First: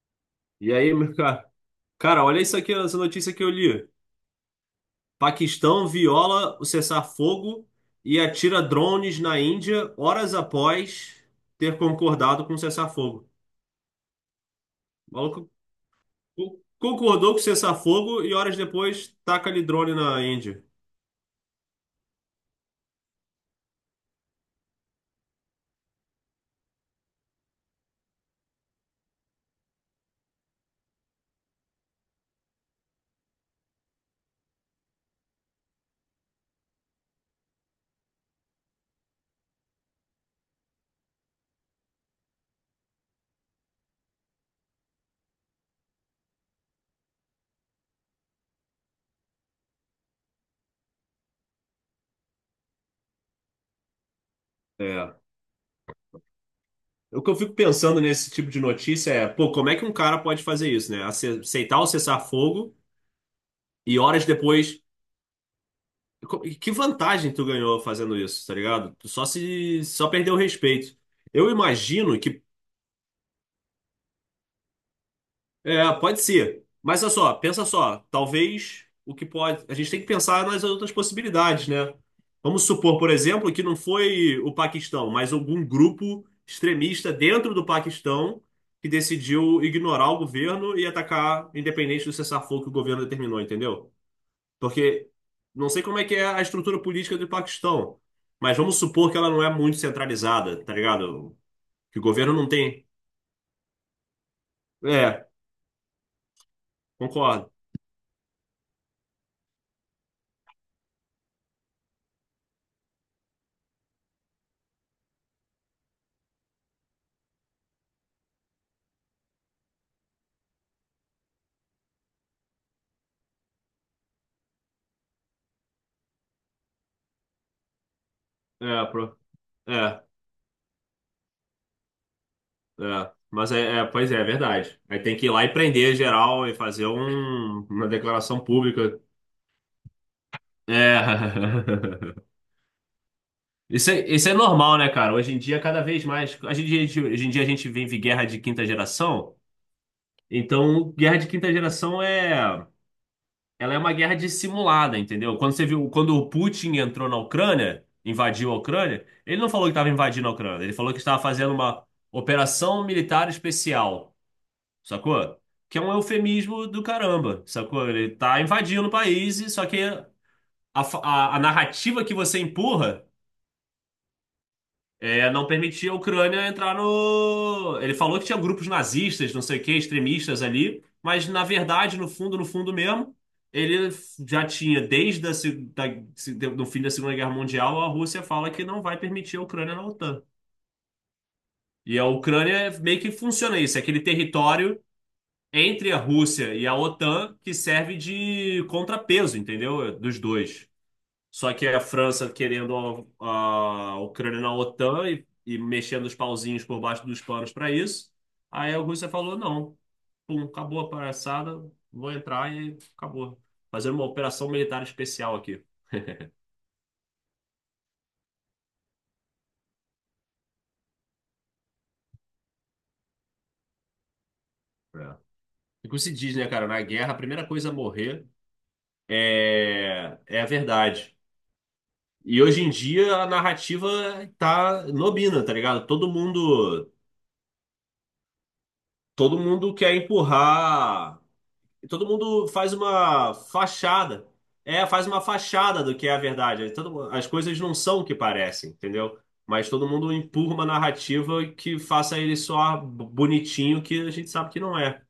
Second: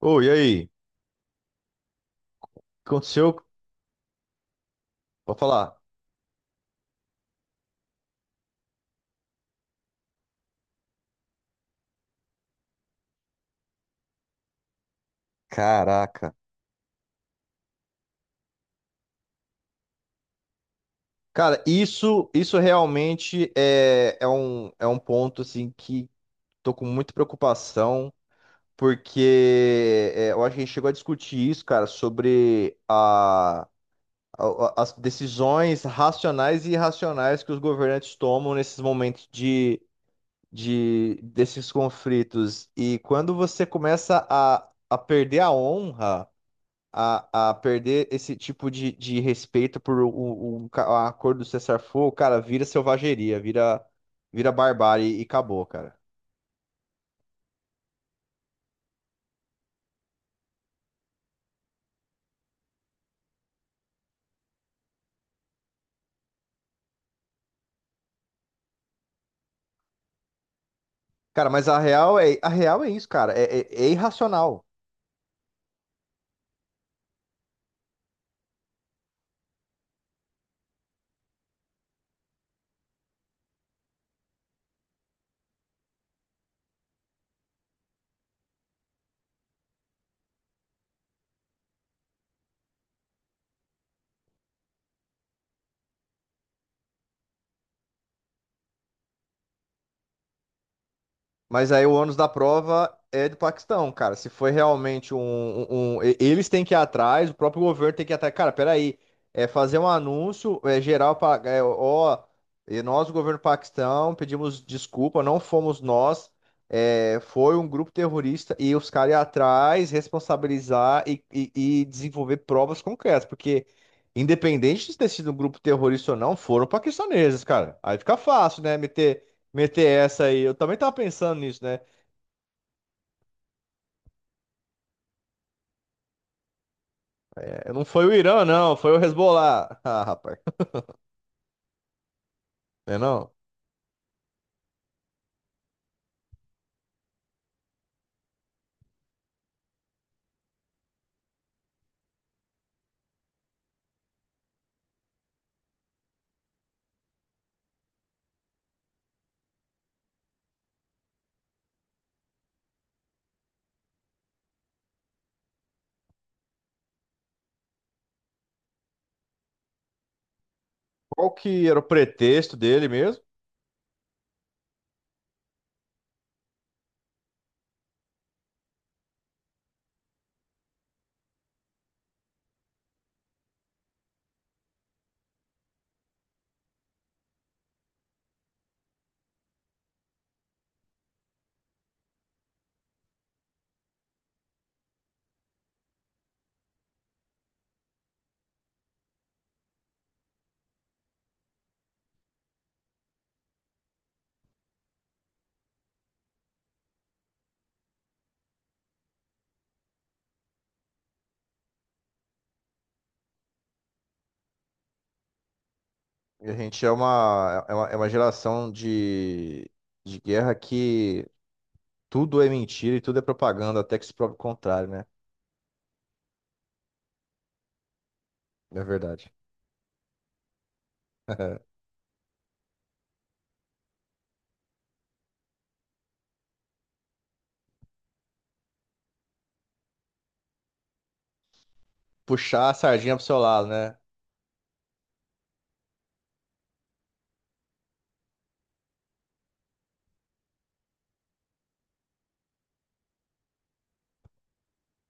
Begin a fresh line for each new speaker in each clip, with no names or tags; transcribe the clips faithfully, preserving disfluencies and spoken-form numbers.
Ô, e aí? O que
E aí, meu cara? Cara, olha isso aqui, essa notícia
aconteceu?
que eu li.
Pode falar.
Paquistão viola o cessar-fogo e atira drones na Índia horas após ter concordado com o cessar-fogo. O maluco
Caraca.
co- concordou com o cessar-fogo e horas depois taca ali drone na Índia.
Cara, isso, isso realmente é, é um, é um ponto assim que tô com muita preocupação, porque é, eu acho que a gente chegou a discutir isso, cara, sobre a, a- as decisões racionais e irracionais que os governantes tomam nesses momentos de, de desses conflitos. E quando você começa a, a perder a honra, a, a perder esse tipo de, de respeito por um, um, ca- a cor do cessar-fogo, cara, vira selvageria, vira, vira
É.
barbárie e acabou, cara.
O que eu fico pensando nesse tipo de notícia é, pô, como é que um cara pode fazer isso, né? Ace- Aceitar o cessar-fogo e horas depois co- e que vantagem tu ganhou fazendo isso, tá ligado? Tu só se só perdeu o respeito.
Cara,
Eu
mas a real
imagino
é,
que
a real é isso, cara. É, é, é irracional.
é, pode ser, mas olha só, pensa só, talvez o que pode, a gente tem que pensar nas outras possibilidades, né? Vamos supor, por exemplo, que não foi o Paquistão, mas algum grupo extremista dentro do Paquistão que decidiu ignorar o governo e atacar, independente do cessar-fogo que o governo determinou, entendeu? Porque não sei como é que é a estrutura política do Paquistão, mas vamos supor que ela não é muito centralizada, tá ligado?
Mas aí o
Que o
ônus da
governo não tem.
prova é do Paquistão, cara. Se foi realmente um,
É,
um- um- e- eles têm que ir atrás, o
concordo.
próprio governo tem que ir atrás. Cara, peraí. É fazer um anúncio é geral para. É, ó, e nós, o governo do Paquistão, pedimos desculpa, não fomos nós. É, foi um grupo terrorista e os caras ir atrás, responsabilizar e, e- e desenvolver provas concretas. Porque, independente de ter sido um grupo terrorista ou não, foram paquistaneses, cara. Aí fica fácil, né?
É, pro-
Meter meter
é,
essa aí. Eu também tava pensando nisso, né?
é. Mas é, é, pois é, é verdade. Aí tem que ir lá e prender geral e fazer um-
É, não
uma
foi o
declaração
Irã, não, foi
pública.
o Hezbollah. Ah, rapaz,
É.
não é não?
Isso é, isso é normal, né, cara? Hoje em dia, cada vez mais. Hoje em dia, a gente hoje em dia a gente vive guerra de quinta geração. Então, guerra de quinta geração é. Ela é uma guerra dissimulada, entendeu? Quando você viu, quando o Putin entrou na Ucrânia, invadiu a Ucrânia, ele não falou que estava invadindo a Ucrânia, ele falou que estava fazendo uma operação militar especial, sacou? Que é um eufemismo do caramba, sacou? Ele tá invadindo o país, e só que a, fa-
Qual
a, a
que era o
narrativa que você
pretexto dele
empurra
mesmo?
é, não permitia a Ucrânia entrar no. Ele falou que tinha grupos nazistas, não sei o quê, extremistas ali, mas na verdade, no fundo, no fundo mesmo, ele já tinha, desde a, se- da, se- do fim da Segunda Guerra Mundial, a Rússia fala que não vai permitir a Ucrânia na OTAN. E a Ucrânia meio que funciona isso, é aquele território entre a Rússia e a OTAN que serve de contrapeso, entendeu? Dos dois. Só que a França querendo a, a Ucrânia na OTAN e, e mexendo os pauzinhos por baixo dos panos para isso. Aí a Rússia falou: não, pum, acabou a palhaçada, vou entrar e acabou. Fazendo uma operação militar especial aqui.
A gente é uma, é uma, é uma geração de, de guerra que tudo é mentira e tudo é propaganda, até que se prove o contrário,
É.
né?
E como se diz, né, cara? Na guerra, a primeira coisa a morrer
É verdade.
é, é a verdade. E hoje em dia a narrativa tá nobina, tá ligado? Todo mundo, todo mundo quer empurrar. E todo mundo
Puxar
faz
a sardinha pro
uma
seu lado, né?
fachada. É, faz uma fachada do que é a verdade. Aí todo mu- as coisas não são o que parecem, entendeu? Mas todo mundo empurra uma narrativa que faça ele só bonitinho, que a gente sabe que não é.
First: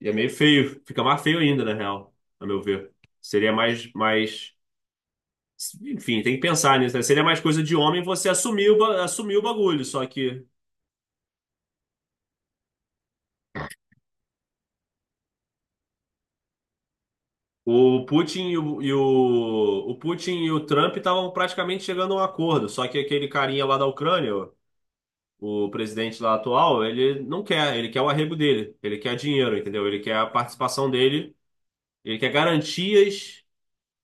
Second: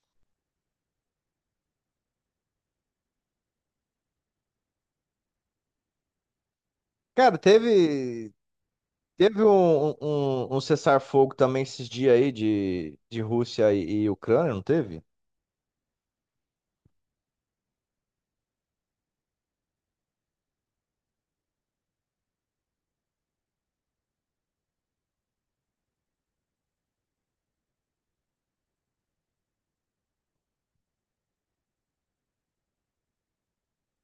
E é meio feio. Fica mais feio ainda, na real, a meu ver. Seria mais, mais... Enfim, tem que pensar nisso, né? Seria
Cara,
mais coisa de homem você
teve,
assumir o, ba- assumir
teve
o bagulho.
um, um,
Só que
um um cessar-fogo também esses dias aí de, de Rússia e, e Ucrânia, não teve?
o Putin e o, e o, o Putin e o Trump estavam praticamente chegando a um acordo, só que aquele carinha lá da Ucrânia, o presidente lá atual, ele não quer, ele quer o arrego dele, ele quer dinheiro, entendeu? Ele quer a participação dele, ele quer garantias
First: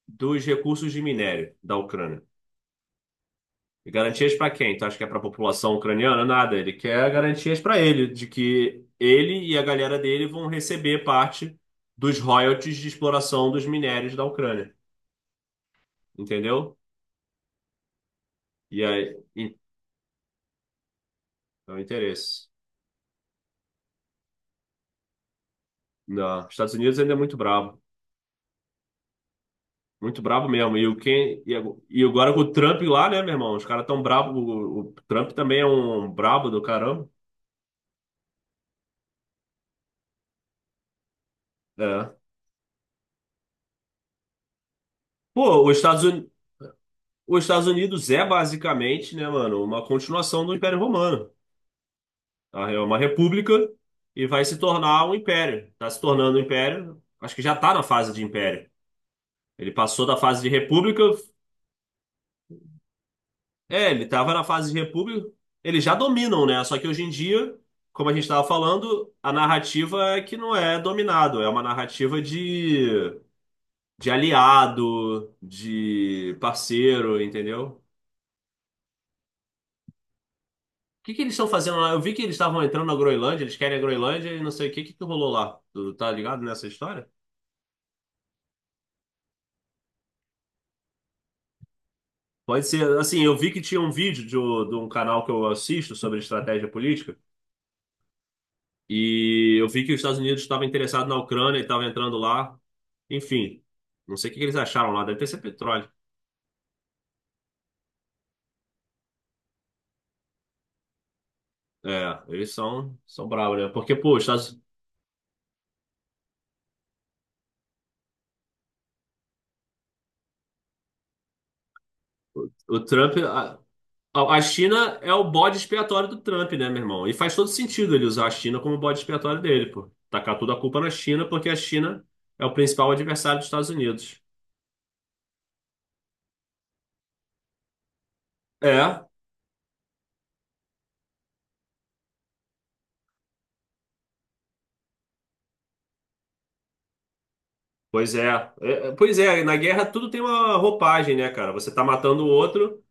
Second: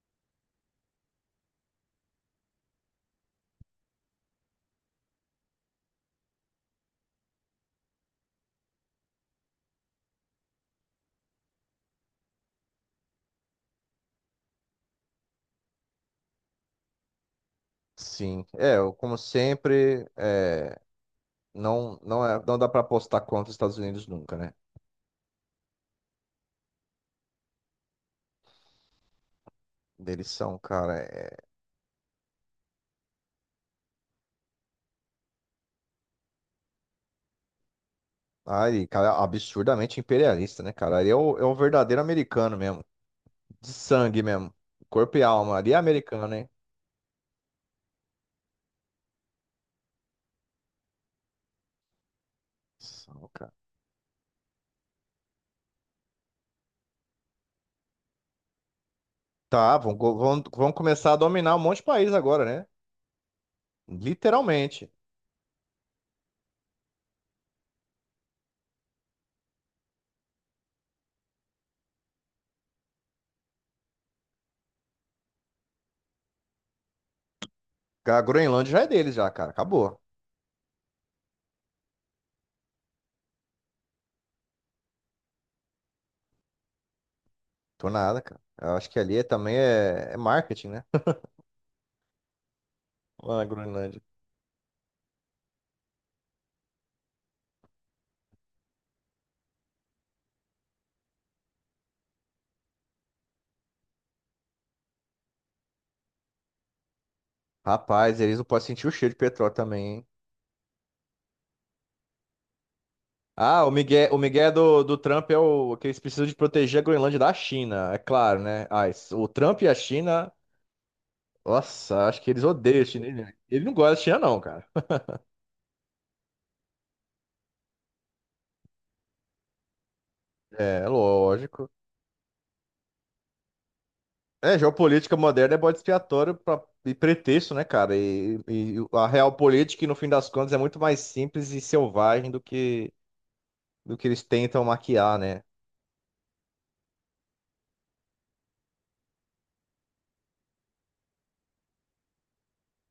dos recursos de minério da Ucrânia. E garantias para quem? Tu acha que é para a população ucraniana? Nada, ele quer garantias para ele, de que ele e a galera dele vão receber parte dos royalties de exploração dos minérios da Ucrânia. Entendeu?
Sim, é,
E
eu, como
aí, então,
sempre, é, não, não, é,
interesse.
não dá pra apostar contra os Estados Unidos nunca, né?
Não, Estados Unidos ainda é muito bravo. Muito
Eles
bravo
são,
mesmo. E, o
cara, é,
quem, e ago- e agora com o Trump lá, né, meu irmão? Os caras tão brabo. O, o Trump também é um brabo do caramba.
ai, cara, absurdamente imperialista, né, cara? Ele é o, é o verdadeiro
É.
americano mesmo, de sangue mesmo, corpo e alma,
Pô,
ali é
os Estados, Uni-
americano, hein?
os Estados Unidos é basicamente, né, mano, uma continuação do Império Romano. Tá? É uma
São, cara.
república e vai se tornar um império. Tá se tornando um império. Acho que já tá na fase de império. Ele
Tá, vão,
passou da
go-
fase
vão,
de
vão
república.
começar a dominar um monte de país agora, né?
É, ele estava na fase de
Literalmente.
república. Eles já dominam, né? Só que hoje em dia, como a gente estava falando, a narrativa é que não é dominado, é uma narrativa de, de aliado, de parceiro, entendeu?
A Groenlândia já é deles já, cara, acabou.
O que que eles estão fazendo lá? Eu vi que eles estavam entrando na Groenlândia, eles querem a Groenlândia e não sei o que, que que rolou lá. Tu tá ligado nessa história?
Tô nada, cara. Eu acho que ali é, também é, é marketing, né?
Pode ser, assim, eu
Lá na
vi que tinha um
Groenlândia.
vídeo de, um- de um canal que eu assisto sobre estratégia política e eu vi que os Estados Unidos estavam interessados na Ucrânia e estavam entrando lá. Enfim, não sei o que que eles acharam lá, deve ter sido petróleo.
Rapaz, eles não podem sentir o cheiro de petróleo também, hein?
É, eles são, são bravos,
Ah,
né?
o
Porque,
Miguel,
pô,
o
os
Miguel
Estados,
do, do Trump é o que eles precisam de proteger a Groenlândia da China, é claro, né? Ah, isso- o Trump e a China, nossa, acho que eles
o, o
odeiam a China.
Trump.
Ele
A,
ele não gosta da China,
a
não,
a
cara.
China é o bode expiatório do Trump, né, meu irmão? E faz todo sentido ele usar a China como bode expiatório dele, pô. Tacar toda a culpa
É,
na China, porque a
lógico.
China é o principal adversário dos Estados Unidos.
É, geopolítica moderna é bode expiatório pra, e pretexto, né, cara? E, e
É,
a real política, no fim das contas, é muito mais simples e selvagem do que, do que eles tentam maquiar, né?
pois é. É, é, Pois é, na guerra tudo tem uma roupagem, né, cara? Você tá matando o outro,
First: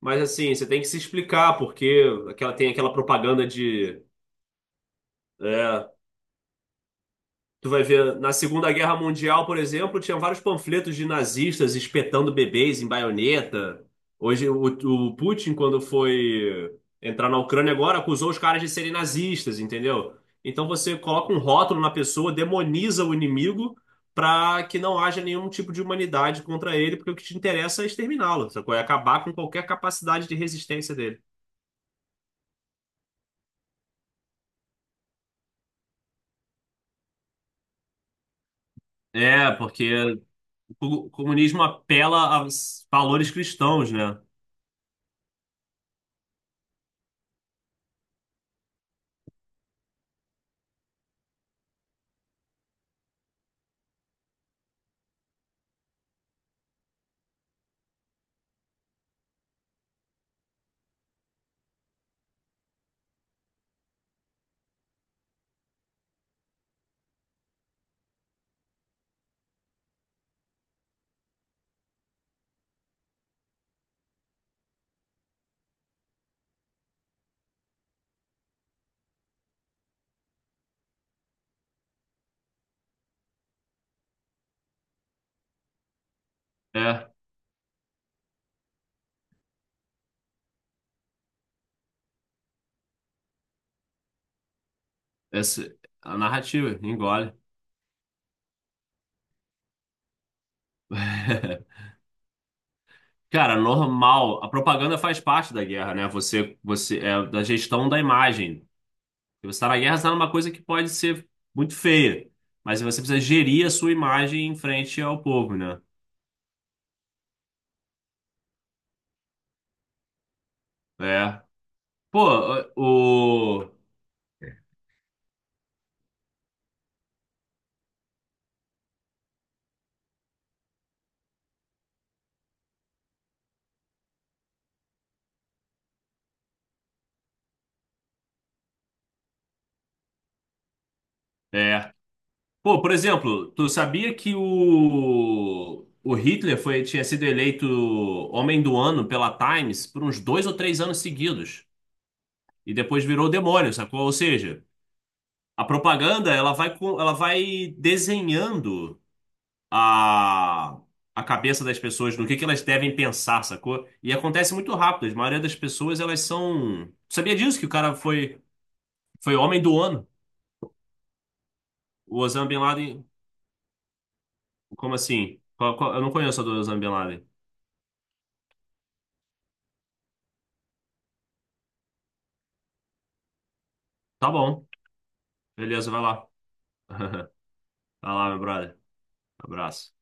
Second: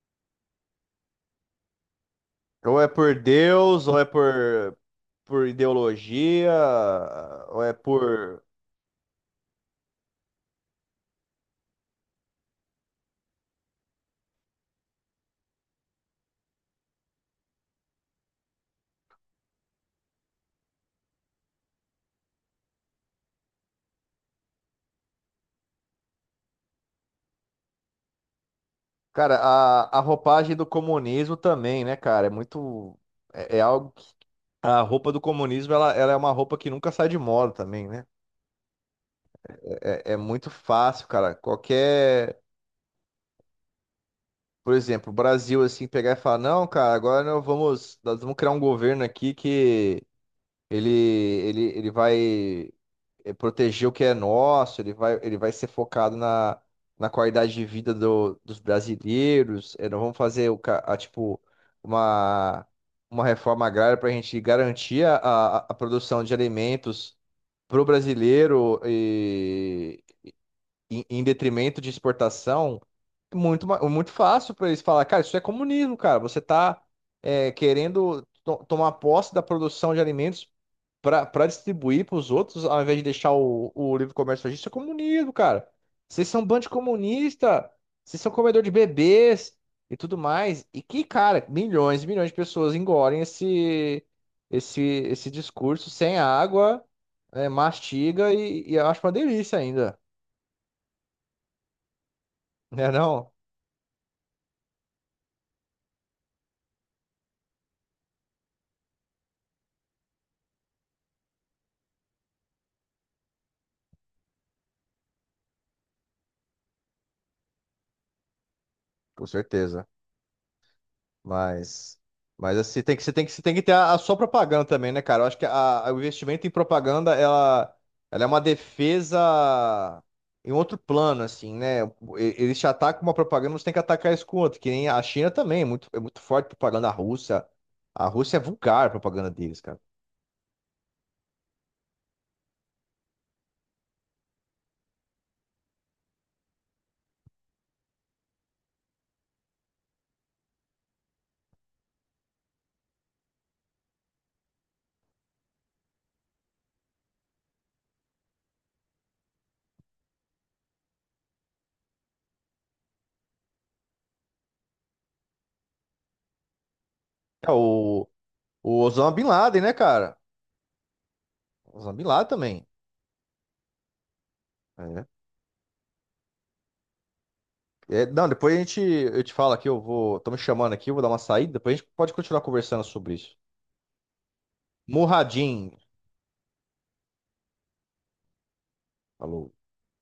mas assim, você tem que se explicar, porque aquela, tem
Ou é
aquela
por
propaganda
Deus, ou
de.
é por, por
É,
ideologia, ou
tu
é
vai ver, na
por.
Segunda Guerra Mundial, por exemplo, tinha vários panfletos de nazistas espetando bebês em baioneta. Hoje, o, o Putin, quando foi entrar na Ucrânia agora, acusou os caras de serem nazistas, entendeu? Então você coloca um rótulo na pessoa, demoniza o inimigo para que não haja nenhum tipo de humanidade contra ele, porque o que te interessa é exterminá-lo, sacou? É acabar com
Cara,
qualquer
a, a
capacidade de
roupagem do
resistência dele.
comunismo também, né, cara? É muito. É, é algo que. A roupa do comunismo, ela, ela é uma roupa que nunca sai de moda também, né?
É,
É, é é
porque
muito fácil,
o
cara.
comunismo apela
Qualquer.
a valores cristãos, né?
Por exemplo, o Brasil, assim, pegar e falar: não, cara, agora nós vamos, nós vamos criar um governo aqui que ele, ele, ele vai. É, proteger o que é nosso, ele vai, ele vai ser focado na, na qualidade de vida do- dos brasileiros. É, não vamos fazer o, ca- a, tipo uma, uma reforma agrária para a gente garantir a, a, a produção de alimentos para o brasileiro e, em, em detrimento de exportação. É muito, ma- muito fácil para eles falar, cara, isso é comunismo, cara. Você está querendo to- tomar posse da produção de alimentos para distribuir para os outros, ao invés de deixar o, o livre comércio agir, isso é comunismo, cara. Vocês são um bando de
É.
comunista, vocês são comedor de bebês e tudo mais. E que, cara, milhões e milhões de pessoas engolem esse, esse, esse
Essa,
discurso sem
a narrativa,
água,
engole.
né, mastiga e, e eu acho uma delícia ainda, né não?
Cara, normal. A propaganda faz parte da guerra, né? Você, você é da gestão da imagem. Se você está na guerra, você está numa coisa que pode ser muito feia, mas você precisa gerir a sua imagem em frente ao povo, né?
Com certeza.
É.
Mas,
Pô,
mas assim, tem que, você tem que, você tem que
o
ter
o-
a, a sua propaganda também, né, cara? Eu acho que a, a- o investimento em propaganda, ela, ela é uma defesa em outro plano, assim, né? E- eles te atacam com uma propaganda, você tem que atacar isso com outra, que nem a China também, é muito, é muito forte a propaganda russa. A Rússia é vulgar a propaganda deles, cara.
é. Pô, por exemplo, tu sabia que o o Hitler foi tinha sido eleito homem do ano pela Times por uns dois ou três anos seguidos e depois virou demônio, sacou? Ou seja, a propaganda, ela vai com, ela vai desenhando a, a cabeça das pessoas no que que elas devem pensar, sacou? E acontece muito rápido. A maioria das pessoas, elas são... Sabia
É,
disso que o cara
o,
foi
o Osama Bin
foi homem
Laden, né,
do ano?
cara? Osama Bin
O
Laden
Osama Bin
também.
Laden, como
É.
assim? Qual- qual- Eu não conheço a do Osama Bin Laden.
É, não, depois a gente, eu te falo aqui, eu vou, tô me chamando aqui, eu vou dar uma saída, depois a gente pode continuar conversando sobre isso.
Tá bom.
Muradin,
Beleza, vai lá. Vai lá, meu brother.
falou.
Abraço.